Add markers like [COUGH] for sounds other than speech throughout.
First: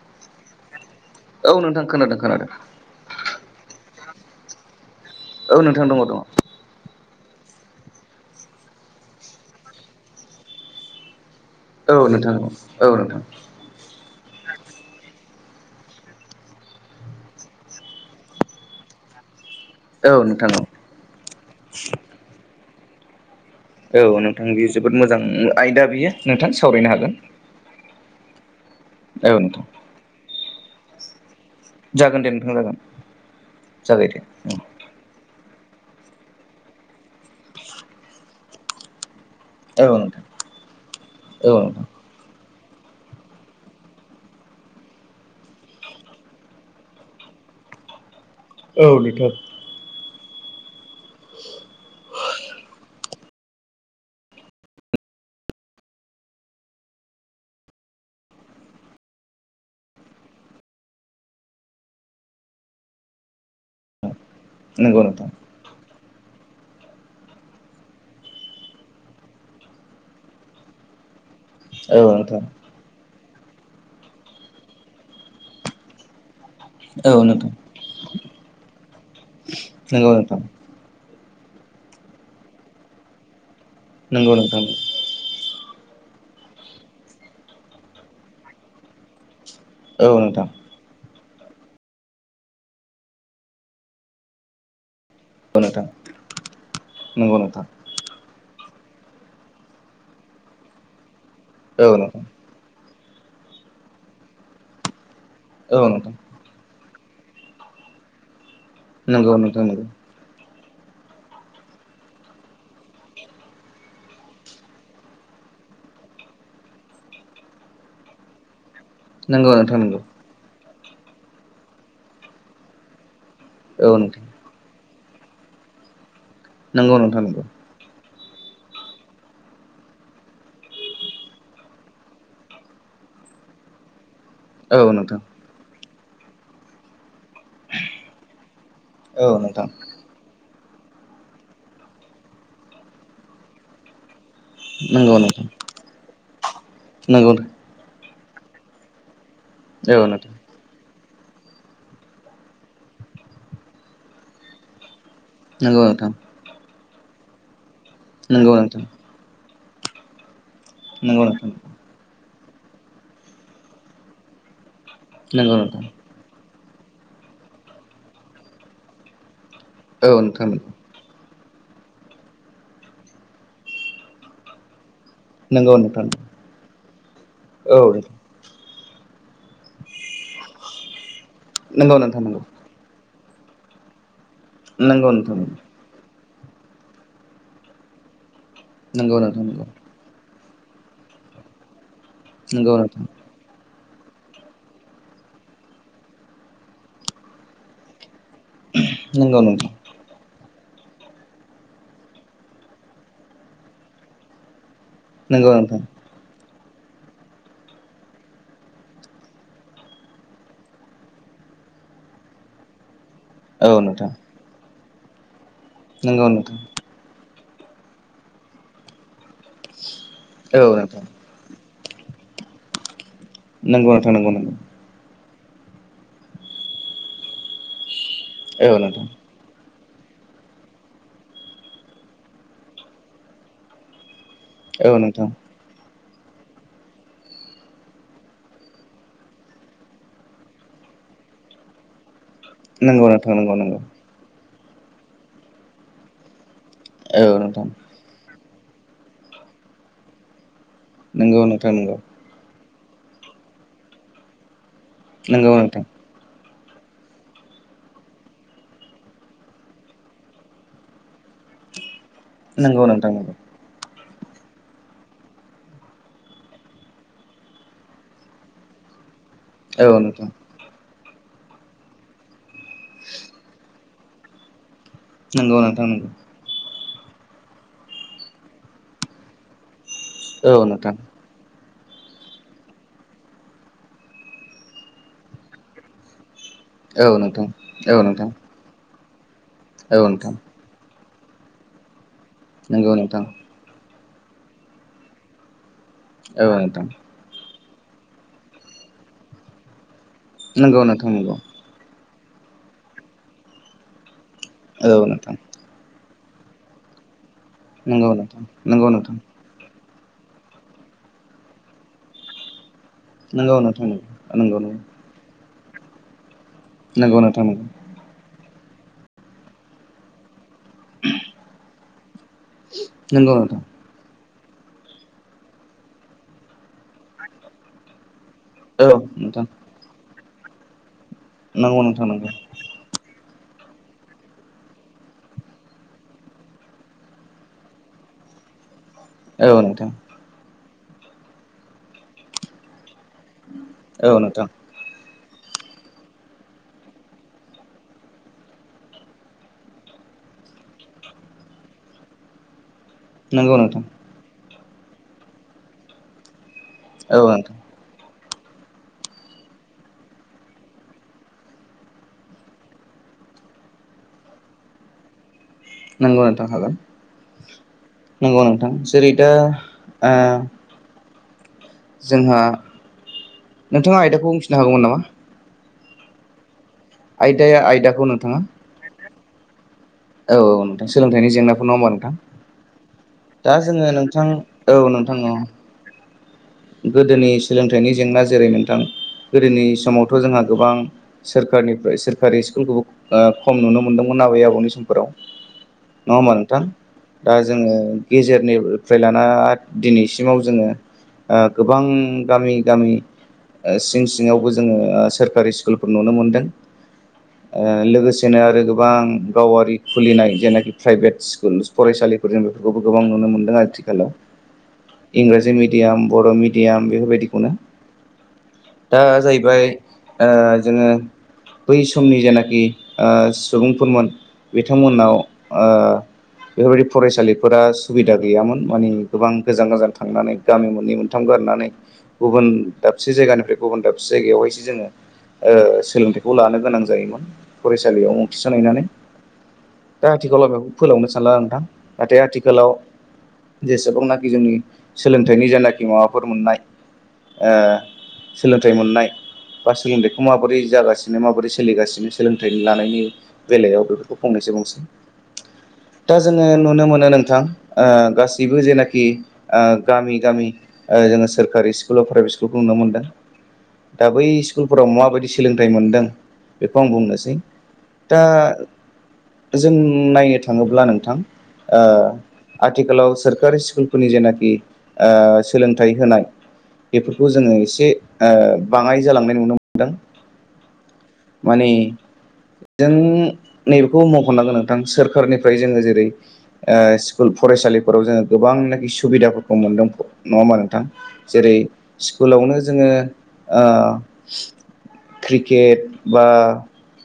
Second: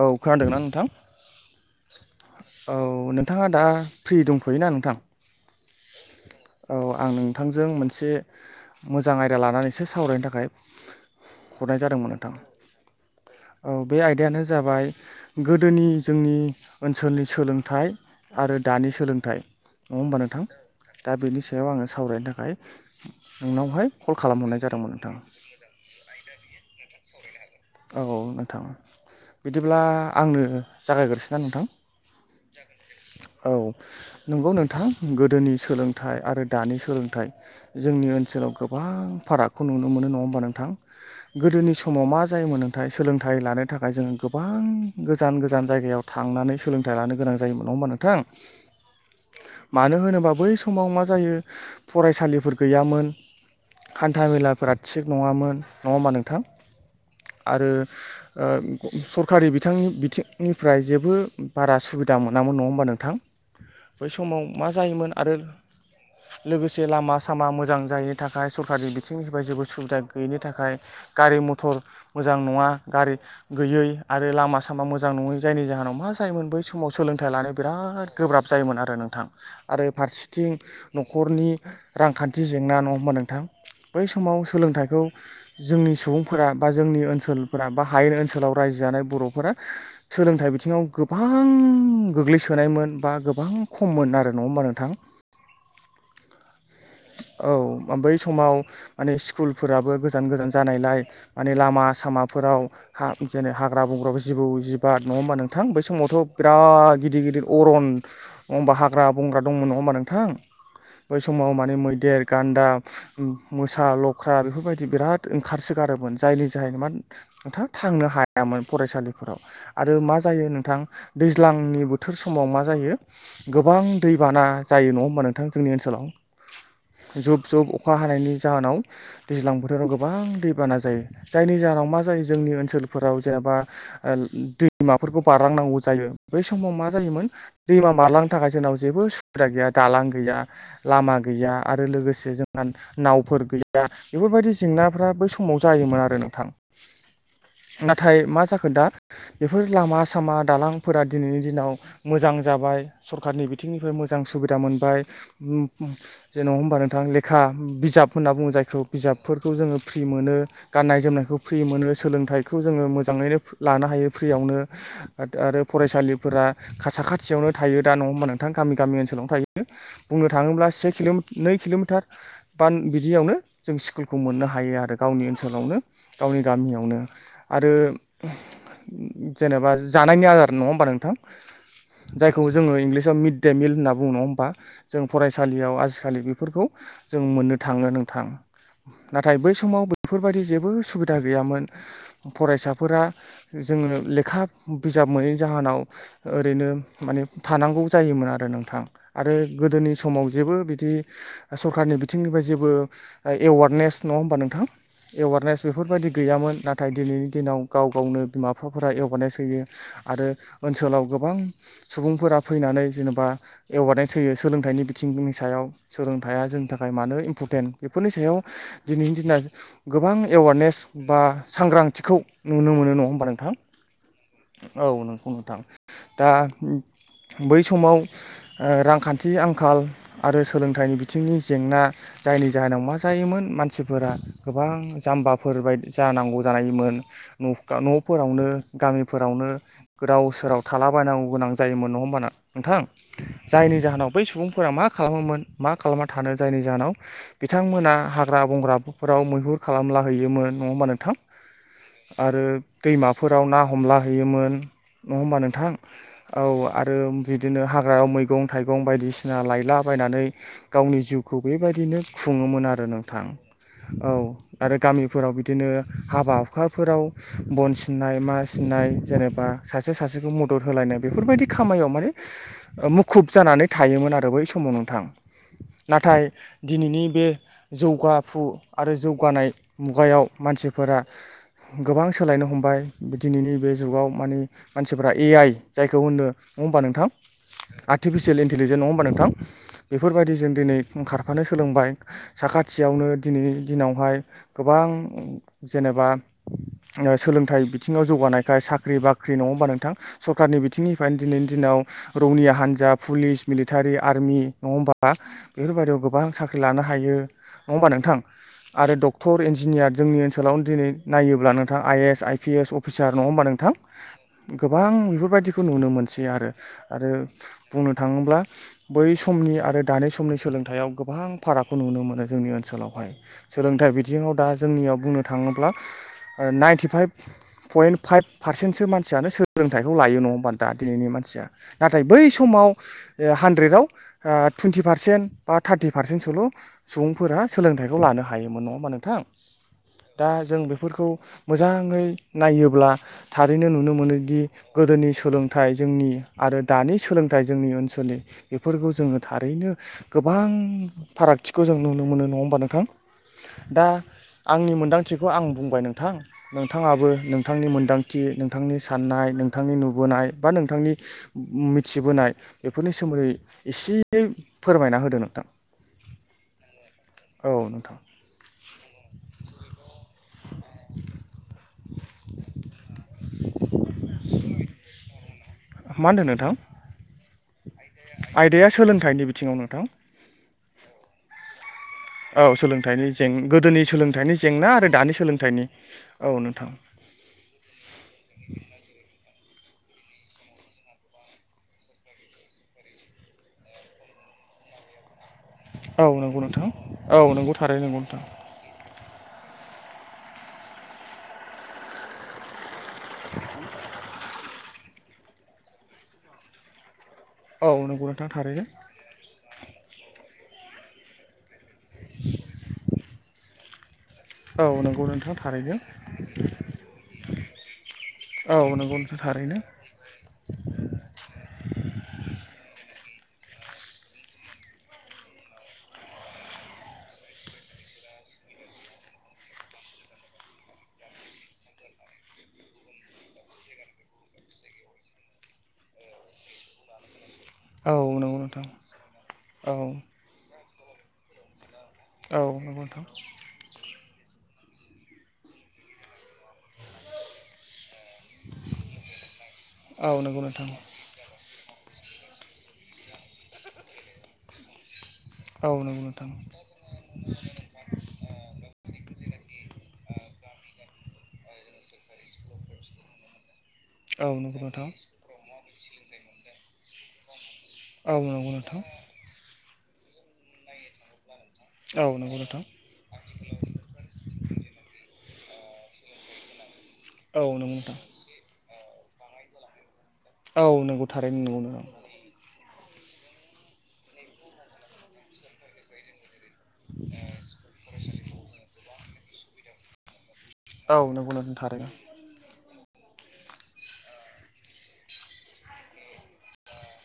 औ खोनादोंना नोंथां? औ नोंथां खोनादों खोनादों। औ नोंथाङा दा फ्रि दंख'योना नोंथां? औ नोंथां दङ दङ। बिथांजों मोनसे मोजां आयदा लानानैसो सावरायनो थाखाय हरनाय जादोंमोन नोंथां। औ नोंथां औ बे आयदायानो जाबाय गोदोनि जोंनि ओनसोलनि सोलोंथाइ आरो दानि सोलोंथाइ नङा होमबा नोंथां दा बेनि सायाव आङो सावरायनो थाखाय नोंनावहाय औ कल नोंथां खालामहरनाय बेयो जादोंमोन जोबोद नोंथां मोजां आयदा बियो नोंथां सावरायनो हागोन। नोंथाङा औ नोंथां बिदिब्ला आंनो जागायग्रोसै औ जागोन दे नोंथां जागोन जागायदो नंगौ नोंथां गोदनि सोलोंथाइ आरो दानि सोलोंथाइ जोंनि ओनसोलाव गोबां फारागखौ नुनो मोनो नङा होमबा नोंथां औ गोदोनि नोंथां समाव मा जायोमोन नोंथां सोलोंथाइ लानो थाखाय जोङो गोबां गोजान गोजान जायगायाव थांनानै सोलोंथाइ लानो गोनां जायोम नङा होमबा नोंथां। औ बेथ' मानो होनोबा बै समाव मा जायो फरायसालिफोर गैयामोन। हान्था मेलाफोरा थिग नङामोन नङा होमा नोंथां आरो सरकारि बिथांनि बिथिंनिफ्राय जे बो बारा सुबिदा मोनामोन नङा हबा नोंथां बै समाव मा नंगौ जायोमोन नोंथां आरो। लोगोसे लामा सामा मोजां जायैनि थाखाय सरकारि बिथिंनिफ्राय जेबो सुबिदा गैयैनि थाखाय गारि मथर औ मोजां नोंथां नङा गारि गैयै आरो लामा सामा मोजां नङै जायनि जाहोनाव मा जायमोन बै समाव औ सोलोंथाइ लानो नोंथां बिराद गोब्राब जायोमोन आरो नोंथां आरो नंगौ नोंथां फारसेथिं न'खरनि रांखान्थि जेंना नङा होमबा नोंथां बै नंगौ समाव नोंथां औ सोलोंथाइखौ जोंनि सुबुंफोरा बा जोंनि ओनसोलफोरा बा हायेन ओनसोलाव रायजो जानाय बर' फोर नोंथां सोलोंथाइ बिथिङाव गोबां गोग्लैसोनायमोन बा गोबां खममोन आरो नङा होमबा नोंथां। नोंगौ नोंथां। नंगौ नोंथां औ बै समाव माने स्कुलफोराबो गोजान गोजान जानायलाय माने लामा औ नोंथां औ सामाफोराव ह जेरै हाग्रा बंग्र जिबौ जिबात नङा होमबा नोंथां बै समावथ' बिराद गिदिर गिदिर अरन नङा होमबा हाग्रा नोंथां नंगौ बंग्रा नोंथां दंमोन नङा नंगौ होनबा नोंथां बै समाव मै मैदेर गान्दा मोसा लख्रा बेफोरबायदि बिराद ओंखारसोगारोमोन जायनि ज मा नोंथां थांनो हायामोन। फरायसालिफोराव नंगौ नोंथां नंगौ आरो मा जायो नोंथां दैज्लांनि बोथोर समाव मा जायो। गोबां औ नोंथां दैबाना जायो नङ होमबा नोंथां जोंनि ओनसोलाव नंगौ नोंथां नंगौ जुब जुब अखा हानायनि जाहोनाव दैज्लां बोथोराव गोबां दैबाना जायो जायनि जाहोनाव मा जायो जोंनि ओनसोलफोराव जे बा औ नोंथां दैमाफोरखौ बारलांनांगौ जायो बै समाव मा जायोमोन दैमा मारलांनो थाखाय जोंनाव जेबो औ सुबिदा नोंथां गैया दालां गैया लामा गै गैया आरो लोगोसे जोंहा नावफोर गैया बेफोरबायदि जेंनाफ्रा नंगौ बै नोंथां समाव जायोमोन आरो नोंथां नंगौ नाथाय नाथाय मा जाखो दा बेफोर लामा औ नोंथां सामा दालांफोरा दिनैनि दिनाव मोजां जाबाय सरखारारनि बिथिंनिफ्राय मोजां सुबिदा मोनबाय नंगौ नोंथां जेन' होमबा नोंथां लेखा बिजाब होनना बुङो नंगौ जायखौ नोंथां बिजाबफोरखौ जोङो फ्रि मोनो गाननाय नंगौ जोमनायखौ नोंथां फ्रि मोनो सोलोंथाइखौ जोङो मोजाङैनो लानो हायो फ्रियावनो नंगौ आरो नोंथां फरायसालिफोरा साखाथियावनो थायो दा नङा हबा नोंथां गामि गामि ओनसोलावनो थायो। औ बुंनो नोंथां थाङोब्ला से किल' नै किल'मिटार बान बिदियावनो जों स्कुलखौ मोननो हायो आरो गावनि नंगौ ओनसोलावनो नोंथां गावनि गामियावनो आरो। औ जेनेबा जानायनि आदार नङा होमबा नोंथां नंगौ नोंथां जायखौ नंगौ जोङो इंलिसाव मिड डे मिल होनना बुङ होमबा जों नंगौ नोंथां फरायसालियाव खालि बेफोरखौ जों मोननो थाङो नोंथां नंगौ नाथाय नोंथां बै समाव बेफोरबायदि जेबो सुबिदा गैयामोन नंगौ फरायसाफोरा जोङो लेखा बिजाब मोनैनि जाहोनाव ओरैनो माने थानांगौ जायोमोन आरो। नोंथां आरो नंगौ नोंथां नंगौ नोंथां गोदोनि समाव जेबो बिदि सरखारारनि बिथिंनिफ्राय जेबो एवारनेस नङा होमबा नोंथाङा नंगौ एवारनेस नोंथां बेफोरबायदि गैयामोन नाथ नाथाय दिनैनि दिनाव गाव गावनो बिमा बिफाफोरा एवारनेस होयो आरो ओनसोलाव गोबां सुबुंफोरा फैनानै जेन'ब बा औ नोंथां एवारनेस होयो सोलोंथाइनि बिथिंनि सायाव नंगौ सोलोंथाइया नोंथां जोंनि थाखाय मानो भुपेन बेफोरनि सायाव दिनैनि दिना गोबां औ एवारनेस नोंथां बा सांग्रां थिखौ नुनो मोनो न नंगौ नोंथां नंगौ नंगौ। बुं नोंथां दा बै समाव ओ औ नोंथां रांखान्थि आंखाल, आरो सोलोंथाइनि बिथिंनि जेंना जायनि जाहोनाव मा जायोमोन मानसिफोरा गोबां औ नोंथां जाम्बाफोर बायदि जानांगौ जानायमोन नका न'फोरावनो गामिफोरावनो गोदाव सोराव थाला बायनांगौ गोनां जायोमोन नङा होमबाना? नोंथां नंगौ नोंथां नंगौ जायनि नंगौ जाहोनाव बै सुबुंफोरा मा खालामोमोन मा खालामना थानो जायनि जाहोनाव औ नोंथां बिथांमोना हाग्रा बंग्राफोराव मैहुर खालामलाहैयोमोन। नङा होमबा नोंथां नंगौ नोंथां नंगौ आरो दैमाफोराव ना हमला हैयोमोन नङा होमबा नोंथां? औ। आरो बिदिनो हाग्रायाव मैगं थाइगं बायदिसिना लायलाबायनानै गावनि जिउखौ बेबायदिनो खुङोमोन नंगौ आरो नोंथां। नंगौ औ आरो गामिफोराव बिदिनो हाबा हुखाफोराव बन सिननाय मा सिननाय जेनेबा सासे औ नोंथां सासेखौ मदद होलायनाय बेफोरबायदि खामायाव माने ओ मुखुब जानानै थायोमोन आरो बै समाव नोंथां। नंगौ नोंथां नंगौ। नाथाय दिनैनि बे जौगाफु आरो जौगानाय मुगायाव औ नोंथां मानसिफोरा गोबां सोलायनो हमबाय दिनैनि बे जुगाव मानि मानसिफ्रा ए आइ जायखौ होनो। नङा होमबा नोंथां? औ औ नोंथां आर्टिफिसियेलि इन्टिलिजोन नङा होमबा नोंथां औ बेफोरबायदि नोंथां जों दिनै ओंखार फ्रानो सोलोंबाय नंगौ साखाथियावनो नोंथां दिनै दिनावहाय गोबां जेनेबा औ नोंथां ओ सोलोंथाइ बिथिङाव जौगानायखाय साख्रि बाख्रि नङाबा नोंथां? सरकारनि नंगौ नोंथां बिथिंनिफायनो नंगौ दिनैनि दिनाव रौनिया हान्जा पुलिस, मिलिटारि, आर्मि नङा औ होमबा नोंथां बेफोरबादियाव गोबां साख्रि लानो हायो। नङा होमबा नोंथां? आरो डक्टर इन्जिनियार जोंनि ओनसोलावनो दिनै नायोब्ला नोंथां I S I P S अ अफिसार नङा होमबा नोंथां नंगौ गोबां नोंथां बेफोरबायदिखो नुनो मोनसै आरो। आरो नंगौ नंगौ बुंनो थाङोब्ला बै सम समनि आरो दानि समनि सोलोंथाइयाव गोबां फारागखौ नुनो मोनो। ‌ जोंनि ओनसोलावहाय नंगौ नोंथां नंगौ नोंथां सोलोंथाइ बिथिङाव दा जोंनियाव बुंनो थाङोब्ला ओ नाइनटि फाइभ पयन्ट फाइभ पारसेन्टसो औ मानसियानो नोंथां सोलोंथाइखौ लायो नङा होमबा दा दिनैनि मानसिया नंगौ नाथाय नोंथां बै समाव ओ हानद्रेदआव ओ टुइन्टि पारसेन्ट बा थारटि पारसेन्टसोल' सुबुंफोरा सोलोंथाइखौ लानो हायोमोन नङा होनबा नोंथां नंगौ औ नोंथां दा जों बेफोरखौ मोजाङै नायोब्ला थारैनो नुनो औ मोनोदि नोंथां गोदोनि सु सोलोंथाइ जोंनि आरो दानि सोलोंथाइ जोंनि ओनसोलनि बेफोरखौ जों जोङो थारैनो गोबां फारागथिखो जों नुनो मोनो नङा होमबा नोंथां? नंगौ नोंथां। दा आंनि मोनदांथिखौ आं बुंबाय नोंथां नोंथाङाबो औ नोंथां नोंथांनि मोनदां थि नोंथांनि साननाय नोंथांनि नुबोनाय बा नोंथांनि मिथिबोनाय बेफोरनि सोमोन दै इसे फोरमायना होदों नोंथां। नंगौ नोंथां हागोन। औ नोंथां नंगौ नोंथां जेरै दा ओ जोंहा नोंथाङा आयदाखौ बुंथिनो हागौमोन नामा? मा होनदो नोंथां? आयदाया आयदाखौ नोंथाङा? आयदाया सोलोंथाइनि बिथिङाव नोंथां औ नोंथां सोलोंथायनि जेंनाखो नङा होनबा? औ सोलोंथाइनि जें गोदोनि नोंथां सोलोंथाइनि जेंना औ आरो दानि नोंथां औ सोलोंथाइनि। औ नोंथां गोदोनि सोलोंथाइनि जेंना जेरै नोंथां गोदोनि समावथ' जोंहा गोबां सोरखारनिफ्राय सोरखारि स्कुलखौबो खम नुनो मोनदोंमोन आबै आबौनि सम [INAUDIBLE] नङा होमबा नंगौ नोंथां? औ दा नंगौ जोङो थारैनो नंगौ नोंथां गेजेरनि फ्राय लाना दिनैसिमाव जोङो ओ गोबां गामि गामि सिं सिङावबो जोङो सोरखारि स्कुलफोर नुनो मोनदों। औ नंगौ नोंथां लोगोसेनो थारैनो आरो गोबां गावारि खुलिनाय जेनाखि प्राइभेट सि स्कुल फरायसालिफोरजों बेफोरखौबो गोबां नुनो मोन्दों आथिखालाव। औ नंगौ नोंथाङा इंराजि थारैनो। मिडियाम बर' मिडियाम बेफोरबायदिखौनो। औ नंगौ दा नोंथां थारैनो जाहैबाय ओ जोङो बै समनि जेनाखि ओ सुबुंफोरमोन बिथांमोनाव ओ बेफोरबायदि फरायसालिफोरा सुबिदा गैयामोन मानि गोबां गोजान गोजान थांनानै गामि मोननै मोन थाम गारनानै गुबुन दाबसे जायगानिफ्राय गुबुन दाबसे जायगायावहायसो जोङो ओ सोलोंथाइखौ लानो गोनां जायोमोन। फरायसालियाव औ मुं नंगौ थिसह नोंथां हैनानै औ दा आथिखालाव बेखौ फोलावनो सानला नोंथां। नाथाय औ आथिखालाव नंगौ नोंथां जेसेबांनाखि जोंनि सोलोंथाइनि जेनाखि माबाफोर मोननाय ओ सोलोंथाइ मोननाय बा औ सोलोंथाइखौ नंगौ माबोरै नोंथां जागासिनो माबोरै स सोलिगासिनो सोलोंथाइ लानायनि बेलायाव बेफोरखौ फंनैसो बुंसै। औ। नंगौ दा नोंथां जोङो नुनो मोनो नोंथां ओ गासैबो जेनाखि ओ गामि गामि ओ जोङो सोरखकारि स्कुल बा प्राइभेट स्कुलखौ नुनो मोनदों। दा बै औ नंगौ नोंथां स्कुलफोराव माबायदि सोलोंथाइ मोनदों बेखौ आं बुंनोसै। औ दा नंगौ नोंथां। जों नायो थाङोब्ला नोंथां ओ औ नंगौ नोंथां आथिखालाव सोरखारि स्कुलफोरनि जेनाखि ओ सोलोंथाइ होनाय बेफोरखौ औ जोङो नंगौ एसे नोंथां ओ बाङाय जालांनाय नुनो मोनदों। औ नंगौ थारै नोंगौ माने नोंथां। जों नैबेखौ मख'नांगोन नोंथां सोरखारनिफ्राय जोङो जेरै ओ स्कुल फरायसालिफोराव जोङो गोबांनाखि सुबिदाफोरखौ मोनदों नङा होमबा नोंथां औ नंगौ जेरै नोंथां थारैनो स्कुलावनो जोङो ओ क्रिकेट बा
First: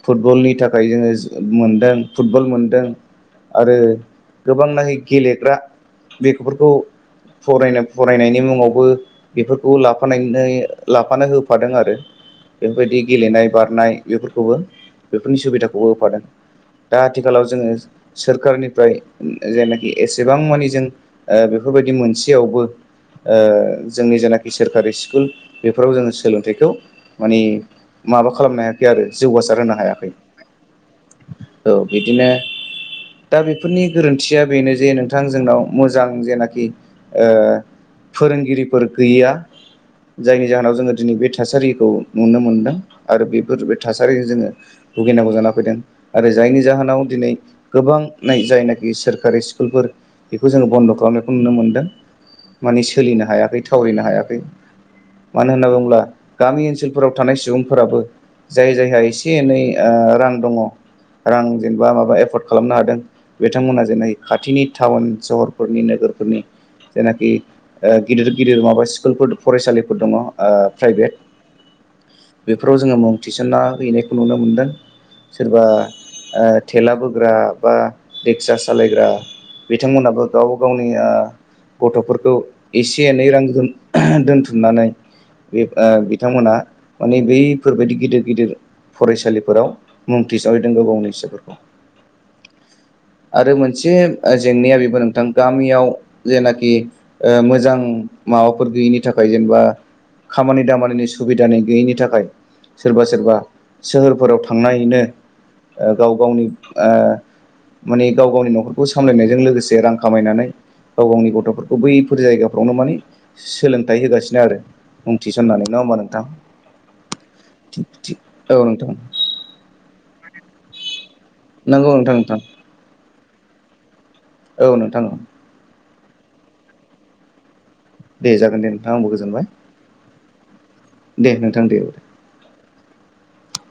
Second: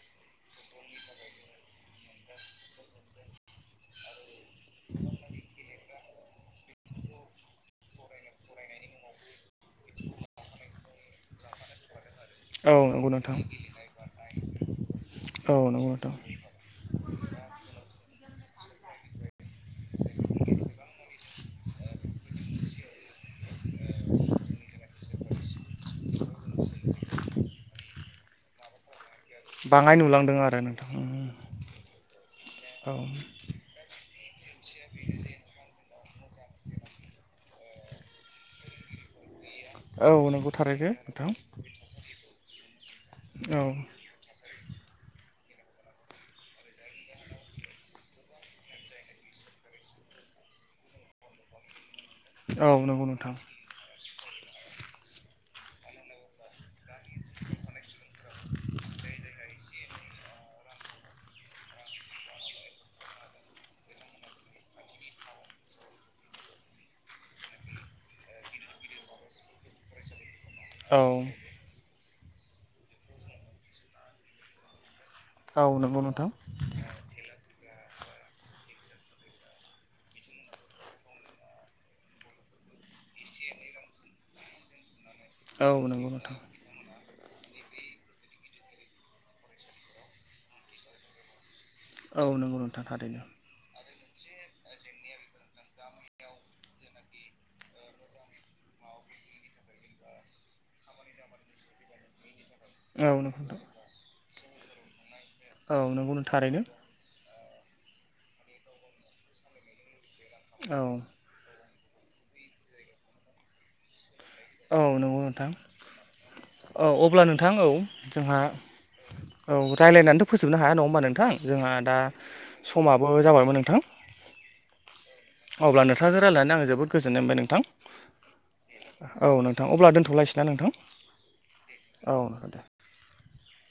फुटबलनि थाखाय जोङो मोनदों फुटबल मोनदों आरो गोबांनाखि गेलेग्रा बेफोरखौ फरायनो फरायनायनि मुङावबो बेफोरखौ लाफ लाफानो होफादों आरो औ बेफोरबायदि नंगौ नोंथां गेलेनाय बारनाय बेफोरखौबो बेफोरनि औ सुबिदाखौबो नंगौ नोंथां होफादों। दा आथिखालाव जोङो सोरखारनिफ्राय जेनाखि एसेबां मानि जों बेफोरबायदि मोनसेयावबो ओ जोंनि जेनाखि सोरखारि स्कुल बेफोराव जोङो सोलोंथाइखौ माने माबा खालामनो हायाखै आरो जौगासार होनो बाङाय हायाखै नुलांदों आरो औ बिदिनो ओं। ओंथिया बेनो जे नोंथां जोंनाव मोजां जेनाखि ओ फोरोंगिरिफोर गैया। [INAUDIBLE] जायनि जाहोनाव थारैनो जोङो दिनै बे नोंथां थासारिखौ नुनो मोनदों आरो औ बेफोर बे थासारिजों जोङो भुगिनांगौ जाना फैदों आरो जायनि जाहोनाव दिनै गोबां जायनाखि सोरखारि स्कुलफोर बेखौ जोङ बन्द' खालामनायखौ नुनो मोन्दों। औ माने नंगौ सोलिनो नोंथां हायाखै थावरिनो हायाखै मानो होनना बुङोब्ला गामि ओनसो सोलफोराव थानाय सुबुंफोराबो जाय जायहा एसे एनै ओ रां दङ रां जेनेबा माबा एफर्ड खालामनो हादों बिथांमोना जेनै खाथिनि टाउन सहरफोरनि नोगोरफोरनि जेनाखि ओ गिदिर गिदिर माबा स्कुलफोर फरायसालिफोर दङ ओ औ प्राइभेट बेफोराव जोङो मुं थिसन्ना हैनायखौ नुनो मोनदों। सोरबा औ नंगौ नोंथां ओ थेला बोग्रा बा रिक्सा सालायग्रा बिथांमोनाबो गाव गावनिया गथ'फोर खौ एसे एनै रां दोन-दोनथुमनानै बे औ नंगौ नोंथां बिथांमोनहा माने बैफोरबायदि गिदिर-गिदिर फरायसालिफोराव मुं थिसन हैदों गाव गावनि फिसाफोरखौ औ नंगौ नोंथां थारैनो आरो मोनसे ओ जेंनाया बेबो नों थां गामियाव जेनाखि ओ मोजां माबाफोर गैयिनि थाखाय जेनेबा खामानि दामानिनि सुबिदानि गैयैनि थाखाय सोरबा औ सोरबा नंगौ नोंथां सोहोरफोराव थांनानैनो औ ओ गाव नंगौ गावनि थारैनो ओ माने गाव गावनि न'खरखौ सामलायनायजों लोगोसे रां खामायनानै औ गाव गावनि गथ'फोरखौ बै फोर जायगाफ्रावनो माने सोलोंथाइ होगासिनो आरो औ नंगौ मुं नोंथां थिसननानै नङा होमबा नोंथां औ अब्ला नोंथां औ थिग थिग जोंहा औ नोंथां औ रायलायनानैथ' फोजोबनो हाया नङा होमबा नोंथां जोंहा नंगौ दा नोंथां नोंथां समाबो जाबायमोन नोंथां। औ नोंथां औ अब्ला नोंथांजों रायलायनानै आं जोबोद गोजोननाय मोनबाय‌ नोंथां दे जागोन दे नोंथां आंबो औ गोजोनबाय नोंथां अब्ला दोनथ'लायसैना नोंथां दे नोंथां दे औ नोंथां [UNINTELLIGIBLE]